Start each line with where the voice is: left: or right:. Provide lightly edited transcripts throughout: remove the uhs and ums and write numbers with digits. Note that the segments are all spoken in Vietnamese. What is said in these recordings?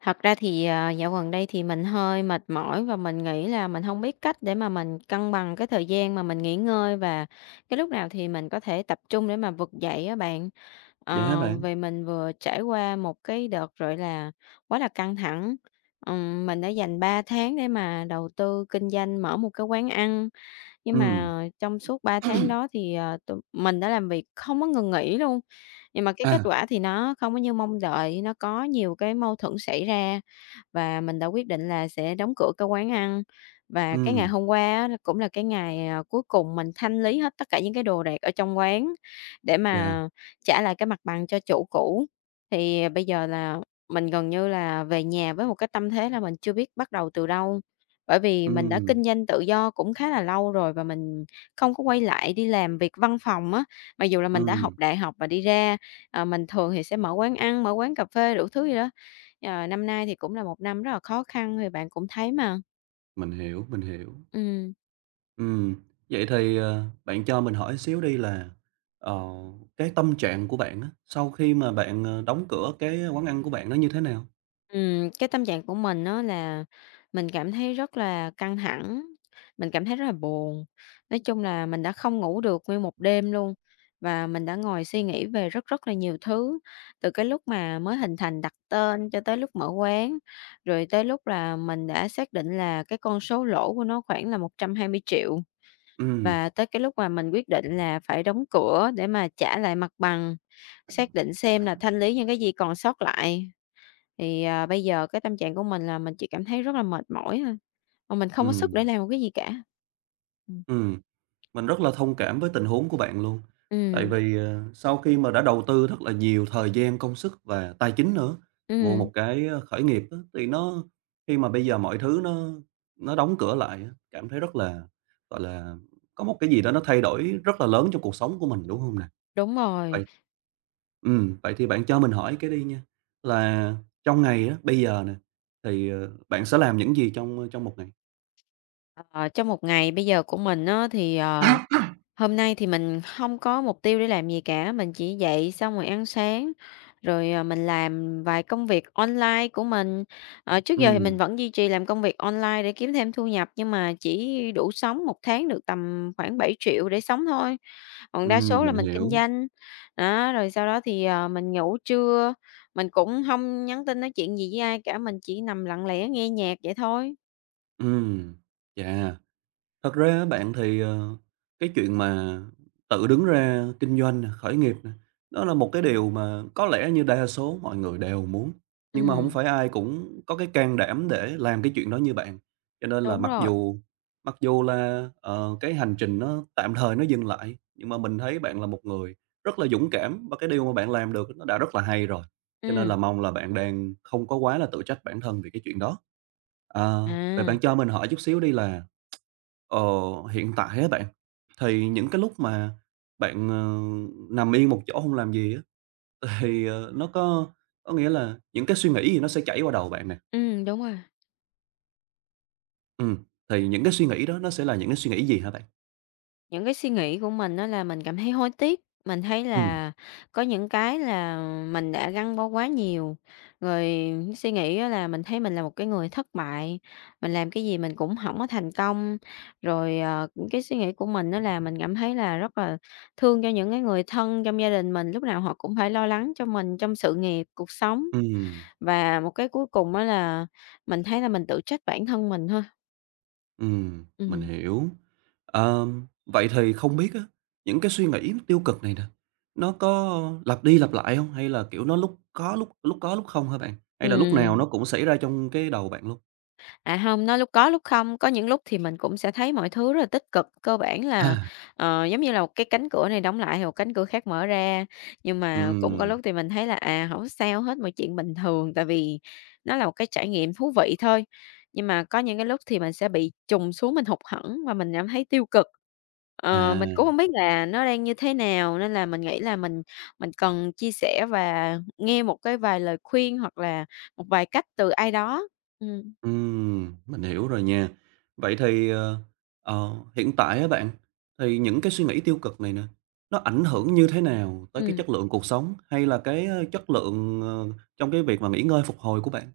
left: Thật ra thì, dạo gần đây thì mình hơi mệt mỏi và mình nghĩ là mình không biết cách để mà mình cân bằng cái thời gian mà mình nghỉ ngơi và cái lúc nào thì mình có thể tập trung để mà vực dậy á bạn.
right: Vậy hả bạn?
left: Vì mình vừa trải qua một cái đợt, gọi là, quá là căng thẳng. Mình đã dành 3 tháng để mà đầu tư kinh doanh mở một cái quán ăn, nhưng
right: Ừm.
left: mà trong suốt 3 tháng đó thì, tụi mình đã làm việc không có ngừng nghỉ luôn, nhưng mà cái kết
right: À,
left: quả thì nó không có như mong đợi, nó có nhiều cái mâu thuẫn xảy ra và mình đã quyết định là sẽ đóng cửa cái quán ăn. Và cái ngày
right: ừm,
left: hôm qua á, nó cũng là cái ngày, cuối cùng mình thanh lý hết tất cả những cái đồ đạc ở trong quán để
right: dạ,
left: mà trả lại cái mặt bằng cho chủ cũ. Thì bây giờ là mình gần như là về nhà với một cái tâm thế là mình chưa biết bắt đầu từ đâu, bởi vì mình đã
right: ừm,
left: kinh doanh tự do cũng khá là lâu rồi và mình không có quay lại đi làm việc văn phòng á. Mặc dù là mình đã học
right: ừm,
left: đại học và đi ra, mình thường thì sẽ mở quán ăn, mở quán cà phê đủ thứ gì đó. Năm nay thì cũng là một năm rất là khó khăn thì bạn cũng thấy mà.
right: mình hiểu, mình hiểu.
left: Ừm,
right: Ừm, vậy thì, bạn cho mình hỏi xíu đi là, ờ, cái tâm trạng của bạn á, sau khi mà bạn, đóng cửa cái quán ăn của bạn nó như thế nào?
left: cái tâm trạng của mình á là mình cảm thấy rất là căng thẳng, mình cảm thấy rất là buồn. Nói chung là mình đã không ngủ được nguyên một đêm luôn và mình đã ngồi suy nghĩ về rất rất là nhiều thứ, từ cái lúc mà mới hình thành đặt tên cho tới lúc mở quán, rồi tới lúc là mình đã xác định là cái con số lỗ của nó khoảng là 120 triệu.
right: Ừm,
left: Và tới cái lúc mà mình quyết định là phải đóng cửa để mà trả lại mặt bằng, xác định xem là thanh lý những cái gì còn sót lại, thì, bây giờ cái tâm trạng của mình là mình chỉ cảm thấy rất là mệt mỏi thôi, mà mình không có sức để
right: ừm,
left: làm một cái gì cả. Ừm.
right: ừm. Mình rất là thông cảm với tình huống của bạn luôn. Tại
left: Ừm,
right: vì, sau khi mà đã đầu tư rất là nhiều thời gian, công sức và tài chính nữa vô
left: ừm,
right: một cái, khởi nghiệp á, thì khi mà bây giờ mọi thứ nó đóng cửa lại á, cảm thấy rất là, gọi là, có một cái gì đó nó thay đổi rất là lớn trong cuộc sống của mình, đúng không nè?
left: đúng rồi.
right: Vậy vậy thì bạn cho mình hỏi cái đi nha, là trong ngày á, bây giờ nè, thì, bạn sẽ làm những gì trong, trong một ngày?
left: Ờ, Trong một ngày bây giờ của mình á thì, hôm nay thì mình không có mục tiêu để làm gì cả, mình chỉ dậy xong rồi ăn sáng, rồi, mình làm vài công việc online của mình. Trước giờ thì
right: Ừm,
left: mình vẫn duy trì làm công việc online để kiếm thêm thu nhập, nhưng mà chỉ đủ sống một tháng được tầm khoảng 7 triệu để sống thôi, còn đa số là
right: mình
left: mình kinh
right: hiểu.
left: doanh. Đó, rồi sau đó thì, mình ngủ trưa, mình cũng không nhắn tin nói chuyện gì với ai cả, mình chỉ nằm lặng lẽ nghe nhạc vậy thôi.
right: Ừm, chà. Thật ra á bạn thì, cái chuyện mà tự đứng ra kinh doanh nè, khởi nghiệp nè, nó là một cái điều mà có lẽ như đa số mọi người đều muốn, nhưng mà không
left: Ừm,
right: phải ai cũng có cái can đảm để làm cái chuyện đó như bạn. Cho nên là
left: đúng
right: mặc
left: rồi,
right: dù mặc dù là, cái hành trình nó tạm thời nó dừng lại, nhưng mà mình thấy bạn là một người rất là dũng cảm và cái điều mà bạn làm được nó đã rất là hay rồi, cho nên là
left: ừm,
right: mong là bạn đang không có quá là tự trách bản thân vì cái chuyện đó. Ờ, vậy
left: à,
right: bạn cho mình hỏi chút xíu đi là Ờ, hiện tại á bạn, thì những cái lúc mà bạn, nằm yên một chỗ không làm gì á, thì, nó có nghĩa là những cái suy nghĩ thì nó sẽ chảy qua đầu bạn nè.
left: đúng rồi.
right: Ừm, thì những cái suy nghĩ đó nó sẽ là những cái suy nghĩ gì hả bạn?
left: Những cái suy nghĩ của mình đó là mình cảm thấy hối tiếc, mình thấy
right: Ừm,
left: là có những cái là mình đã gắn bó quá nhiều. Rồi. Cái suy nghĩ á là mình thấy mình là một cái người thất bại, mình làm cái gì mình cũng không có thành công. Rồi, cái suy nghĩ của mình đó là mình cảm thấy là rất là thương cho những cái người thân trong gia đình mình, lúc nào họ cũng phải lo lắng cho mình trong sự nghiệp, cuộc sống.
right: ừm,
left: Và một cái cuối cùng đó là mình thấy là mình tự trách bản thân mình thôi.
right: mình
left: Ừm.
right: hiểu. Vậy thì không biết á, những cái suy nghĩ tiêu cực này nè, nó có lặp đi lặp lại không? Hay là, kiểu, nó lúc có lúc không hả bạn? Hay là lúc nào
left: Ừm.
right: nó cũng xảy ra trong cái đầu bạn luôn?
left: À, hông, nó lúc có lúc không, có những lúc thì mình cũng sẽ thấy mọi thứ rất là tích cực, cơ bản là,
right: À,
left: giống như là một cái cánh cửa này đóng lại thì một cánh cửa khác mở ra. Nhưng mà cũng có
right: ừm,
left: lúc thì mình thấy là, hổng sao hết, mọi chuyện bình thường, tại vì nó là một cái trải nghiệm thú vị thôi. Nhưng mà có những cái lúc thì mình sẽ bị trùng xuống, mình hụt hẫng và mình cảm thấy tiêu cực. Mình cũng
right: à.
left: không biết là nó đang như thế nào, nên là mình nghĩ là mình cần chia sẻ và nghe một cái vài lời khuyên hoặc là một vài cách từ ai đó. Ừm,
right: Mình hiểu rồi nha. Vậy thì, hiện tại á bạn, thì những cái suy nghĩ tiêu cực này nè, nó ảnh hưởng như thế nào tới cái
left: ừm.
right: chất lượng cuộc sống hay là cái, chất lượng, trong cái việc mà nghỉ ngơi, phục hồi của bạn?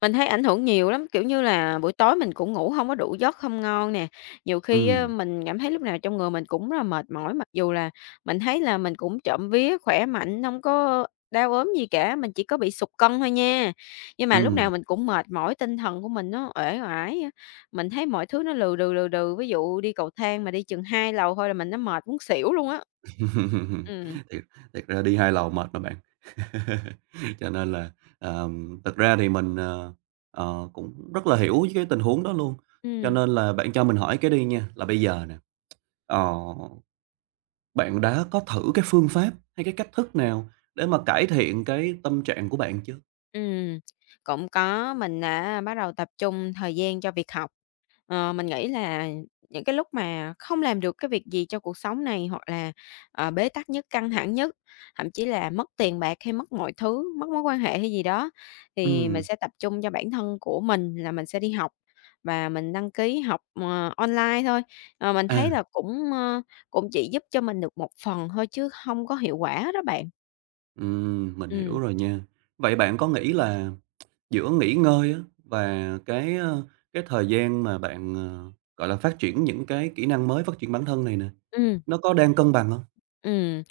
left: Mình thấy ảnh hưởng nhiều lắm, kiểu như là, buổi tối mình cũng ngủ không có đủ giấc, không ngon nè. Nhiều khi á,
right: Ừm,
left: mình cảm thấy lúc nào trong người mình cũng rất là mệt mỏi, mặc dù là mình thấy là mình cũng trộm vía khỏe mạnh, không có đau ốm gì cả, mình chỉ có bị sụt cân thôi nha. Nhưng mà lúc
right: ừm.
left: nào mình cũng mệt mỏi, tinh thần của mình nó uể oải á, mình thấy mọi thứ nó lừ đừ, lừ đừ. Ví dụ đi cầu thang mà đi chừng 2 lầu thôi là mình nó mệt muốn xỉu luôn á. Ừm,
right: Thiệt thiệt ra đi hai lầu mệt mà bạn. Cho nên là, thật ra thì mình, cũng rất là hiểu cái tình huống đó luôn. Cho nên
left: ừm,
right: là bạn cho mình hỏi cái đi nha, là bây giờ nè, ờ bạn đã có thử cái phương pháp hay cái cách thức nào để mà cải thiện cái tâm trạng của bạn chưa?
left: ừm, cũng có. Mình đã bắt đầu tập trung thời gian cho việc học. Mình nghĩ là những cái lúc mà không làm được cái việc gì cho cuộc sống này hoặc là, bế tắc nhất, căng thẳng nhất, thậm chí là mất tiền bạc hay mất mọi thứ, mất mối quan hệ hay gì đó, thì mình
right: Ừm,
left: sẽ tập trung cho bản thân của mình là mình sẽ đi học và mình đăng ký học, online thôi. Mình
right: à,
left: thấy là cũng chỉ giúp cho mình được một phần thôi chứ không có hiệu quả đó bạn.
right: mình hiểu
left: Ừm.
right: rồi nha. Vậy bạn có nghĩ là giữa nghỉ ngơi á và cái, cái thời gian mà bạn, gọi là, phát triển những cái kỹ năng mới, phát triển bản thân này nè,
left: Ừm.
right: nó có đang cân bằng không?
left: Ừm,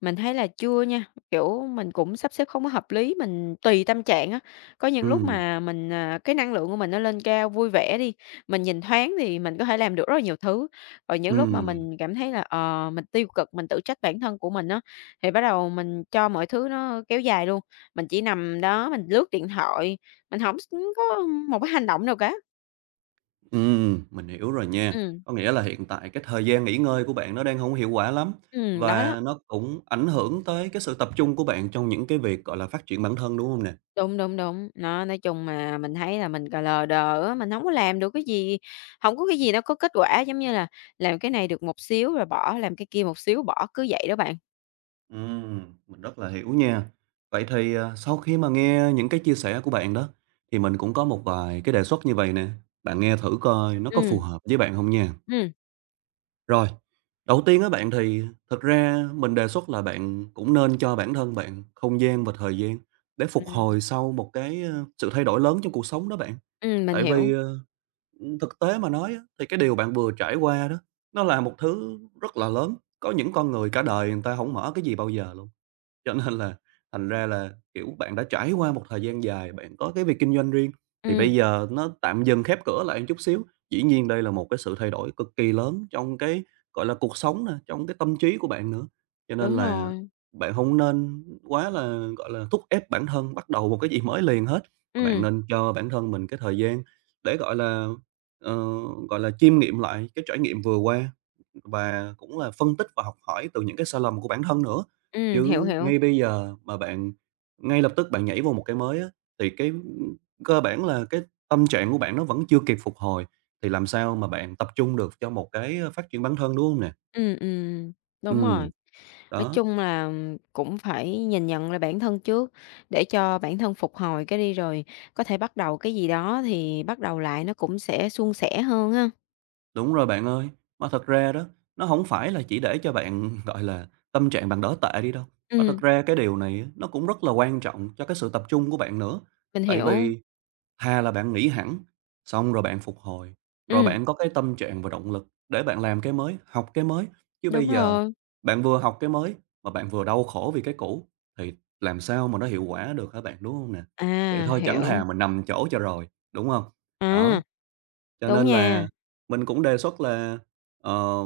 left: mình thấy là chưa nha, kiểu, mình cũng sắp xếp không có hợp lý, mình tùy tâm trạng á. Có những lúc
right: Ừm,
left: mà mình, cái năng lượng của mình nó lên cao, vui vẻ đi, mình nhìn thoáng thì mình có thể làm được rất là nhiều thứ. Rồi những lúc mà
right: ừm.
left: mình cảm thấy là, mình tiêu cực, mình tự trách bản thân của mình á, thì bắt đầu mình cho mọi thứ nó kéo dài luôn. Mình chỉ nằm đó, mình lướt điện thoại, mình không có một cái hành động nào cả.
right: Mình hiểu rồi nha.
left: Ừm,
right: Có nghĩa là hiện tại cái thời gian nghỉ ngơi của bạn nó đang không hiệu quả lắm
left: đó đó.
right: và nó cũng ảnh hưởng tới cái sự tập trung của bạn trong những cái việc, gọi là, phát triển bản thân, đúng không nè?
left: Đúng, đúng, đúng. Nó, nói chung mà mình thấy là mình cà lờ đờ á, mình không có làm được cái gì, không có cái gì nó có kết quả, giống như là làm cái này được một xíu rồi bỏ, làm cái kia một xíu bỏ, cứ vậy đó bạn.
right: Ừm, mình rất là hiểu nha. Vậy thì, sau khi mà nghe những cái chia sẻ của bạn đó, thì mình cũng có một vài cái đề xuất như vậy nè, bạn nghe thử coi nó có phù
left: Ừm,
right: hợp với bạn không nha.
left: ừm.
right: Rồi, đầu tiên á bạn thì thực ra mình đề xuất là bạn cũng nên cho bản thân bạn không gian và thời gian để phục
left: À.
right: hồi sau một cái, sự thay đổi lớn trong cuộc sống đó bạn.
left: Mình
right: Tại
left: hiểu.
right: vì, thực tế mà nói á, thì cái điều bạn vừa trải qua đó, nó là một thứ rất là lớn, có những con người cả đời người ta không mở cái gì bao giờ luôn. Cho nên là thành ra là, kiểu, bạn đã trải qua một thời gian dài, bạn có cái việc kinh doanh riêng, thì bây
left: Ừm,
right: giờ nó tạm dừng khép cửa lại một chút xíu. Dĩ nhiên đây là một cái sự thay đổi cực kỳ lớn trong cái, gọi là, cuộc sống nè, trong cái tâm trí của bạn nữa, cho nên
left: đúng
right: là
left: rồi.
right: bạn không nên quá là, gọi là, thúc ép bản thân bắt đầu một cái gì mới liền hết, mà bạn
left: Ừm,
right: nên cho bản thân mình cái thời gian để, gọi là, ờ, gọi là, chiêm nghiệm lại cái trải nghiệm vừa qua. Và cũng là phân tích và học hỏi từ những cái sai lầm của bản thân nữa.
left: hiểu,
right: Chứ
left: hiểu.
right: ngay bây giờ mà bạn ngay lập tức bạn nhảy vô một cái mới á, thì cơ bản là cái tâm trạng của bạn nó vẫn chưa kịp phục hồi, thì làm sao mà bạn tập trung được cho một cái, phát triển bản thân, đúng không nè?
left: Ừm, ừm, đúng
right: Ừm,
left: rồi. Nói
right: đó,
left: chung là cũng phải nhìn nhận lại bản thân trước, để cho bản thân phục hồi cái đi rồi có thể bắt đầu cái gì đó thì bắt đầu lại nó cũng sẽ suôn sẻ hơn ha.
right: đúng rồi bạn ơi. Mà thật ra đó, nó không phải là chỉ để cho bạn, gọi là, tâm trạng bạn đỡ tệ đi đâu, mà thật
left: Ừm,
right: ra cái điều này á, nó cũng rất là quan trọng cho cái sự tập trung của bạn nữa.
left: mình
right: Tại
left: hiểu.
right: vì Thà là bạn nghỉ hẳn, xong rồi bạn phục hồi, rồi
left: Ừm.
right: bạn có cái tâm trạng và động lực để bạn làm cái mới, học cái mới. Chứ bây
left: Đúng
right: giờ
left: rồi,
right: bạn vừa học cái mới mà bạn vừa đau khổ vì cái cũ thì làm sao mà nó hiệu quả được hả bạn, đúng không nè? Vậy
left: à,
right: thôi chẳng thà
left: hiểu,
right: mình nằm chỗ cho rồi, đúng không? Đó.
left: à,
right: Cho
left: đúng
right: nên
left: nha,
right: là mình cũng đề xuất là, ờ,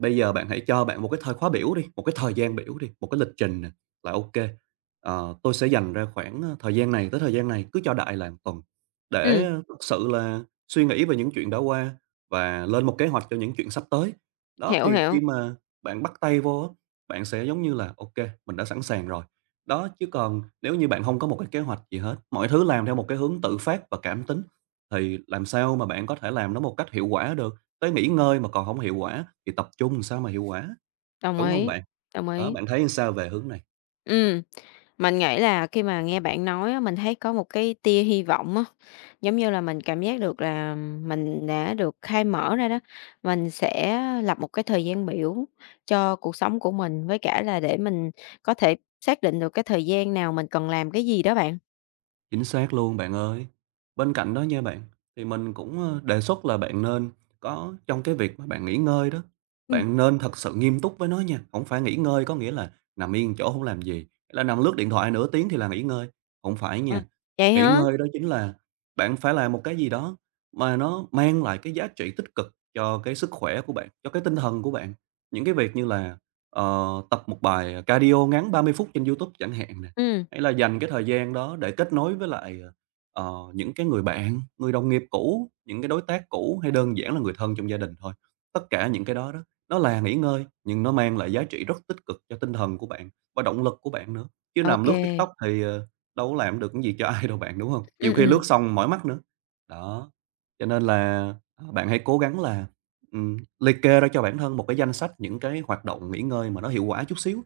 right: bây giờ bạn hãy cho bạn một cái thời khóa biểu đi, một cái thời gian biểu đi, một cái lịch trình nè, là ok. Tôi sẽ dành ra khoảng, thời gian này tới thời gian này, cứ cho đại là một tuần,
left: ừm,
right: để thực sự là suy nghĩ về những chuyện đã qua và lên một kế hoạch cho những chuyện sắp tới. Đó,
left: hiểu,
right: thì khi
left: hiểu,
right: mà bạn bắt tay vô á, bạn sẽ giống như là ok, mình đã sẵn sàng rồi. Đó, chứ còn nếu như bạn không có một cái kế hoạch gì hết, mọi thứ làm theo một cái hướng tự phát và cảm tính thì làm sao mà bạn có thể làm nó một cách hiệu quả được. Tới nghỉ ngơi mà còn không hiệu quả thì tập trung làm sao mà hiệu quả,
left: đồng
right: đúng không
left: ý,
right: bạn?
left: đồng
right: Đó,
left: ý.
right: bạn thấy sao về hướng này?
left: Ừm, mình nghĩ là khi mà nghe bạn nói á, mình thấy có một cái tia hy vọng á, giống như là mình cảm giác được là mình đã được khai mở ra đó, mình sẽ lập một cái thời gian biểu cho cuộc sống của mình, với cả là để mình có thể xác định được cái thời gian nào mình cần làm cái gì đó bạn.
right: Chính xác luôn bạn ơi. Bên cạnh đó nha bạn, thì mình cũng, đề xuất là bạn nên có trong cái việc mà bạn nghỉ ngơi đó,
left: Ừm,
right: bạn nên thật sự nghiêm túc với nó nha, không phải nghỉ ngơi có nghĩa là nằm yên chỗ không làm gì, hay là nằm lướt điện thoại nửa tiếng thì là nghỉ ngơi, không phải
left: ờ,
right: nha.
left: vậy
right: Nghỉ
left: hả?
right: ngơi đó chính là bạn phải làm một cái gì đó mà nó mang lại cái giá trị tích cực cho cái sức khỏe của bạn, cho cái tinh thần của bạn. Những cái việc như là, tập một bài cardio ngắn 30 phút trên YouTube chẳng hạn nè.
left: Ừm,
right: Hay là dành cái thời gian đó để kết nối với lại, những cái người bạn, người đồng nghiệp cũ, những cái đối tác cũ hay đơn giản là người thân trong gia đình thôi. Tất cả những cái đó đó, nó là nghỉ ngơi, nhưng nó mang lại giá trị rất tích cực cho tinh thần của bạn và động lực của bạn nữa. Chứ
left: ô
right: nằm lướt
left: kê,
right: TikTok thì, đâu có làm được cái gì cho ai đâu bạn, đúng không? Nhiều
left: ừm,
right: khi lướt
left: ừm,
right: xong mỏi mắt nữa. Đó. Cho nên là, bạn hãy cố gắng là, liệt kê ra cho bản thân một cái danh sách những cái hoạt động nghỉ ngơi mà nó hiệu quả chút xíu,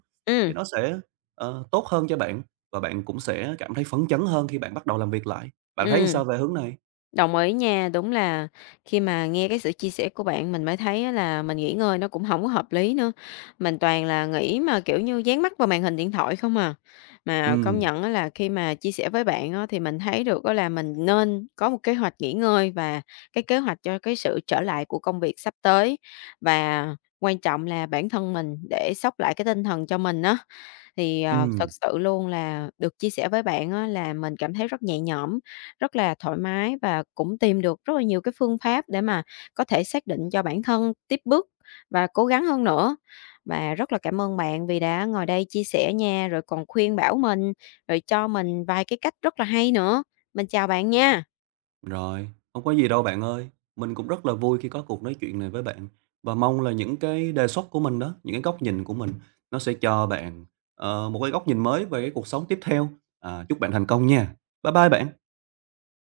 right: thì
left: ừm,
right: nó sẽ, tốt hơn cho bạn và bạn cũng sẽ cảm thấy phấn chấn hơn khi bạn bắt đầu làm việc lại. Bạn thấy sao về hướng này?
left: Đồng ý nha, đúng là khi mà nghe cái sự chia sẻ của bạn mình mới thấy á là mình nghỉ ngơi nó cũng không có hợp lý nữa. Mình toàn là nghĩ mà, kiểu như, dán mắt vào màn hình điện thoại không à. Mà
right: Ừ
left: công nhận á là khi mà chia sẻ với bạn á thì mình thấy được á là mình nên có một kế hoạch nghỉ ngơi và cái kế hoạch cho cái sự trở lại của công việc sắp tới, và quan trọng là bản thân mình để xốc lại cái tinh thần cho mình á. Thì, thật
right: ừm,
left: sự luôn là được chia sẻ với bạn á là mình cảm thấy rất nhẹ nhõm rất là thoải mái và cũng tìm được rất là nhiều cái phương pháp để mà có thể xác định cho bản thân tiếp bước và cố gắng hơn nữa. Và rất là cảm ơn bạn vì đã ngồi đây chia sẻ nha, rồi còn khuyên bảo mình, rồi cho mình vài cái cách rất là hay nữa. Mình chào bạn nha.
right: rồi, không có gì đâu bạn ơi. Mình cũng rất là vui khi có cuộc nói chuyện này với bạn và mong là những cái đề xuất của mình đó, những cái góc nhìn của mình nó sẽ cho bạn, một cái góc nhìn mới về cái cuộc sống tiếp theo. À, chúc bạn thành công nha. Bye bye bạn.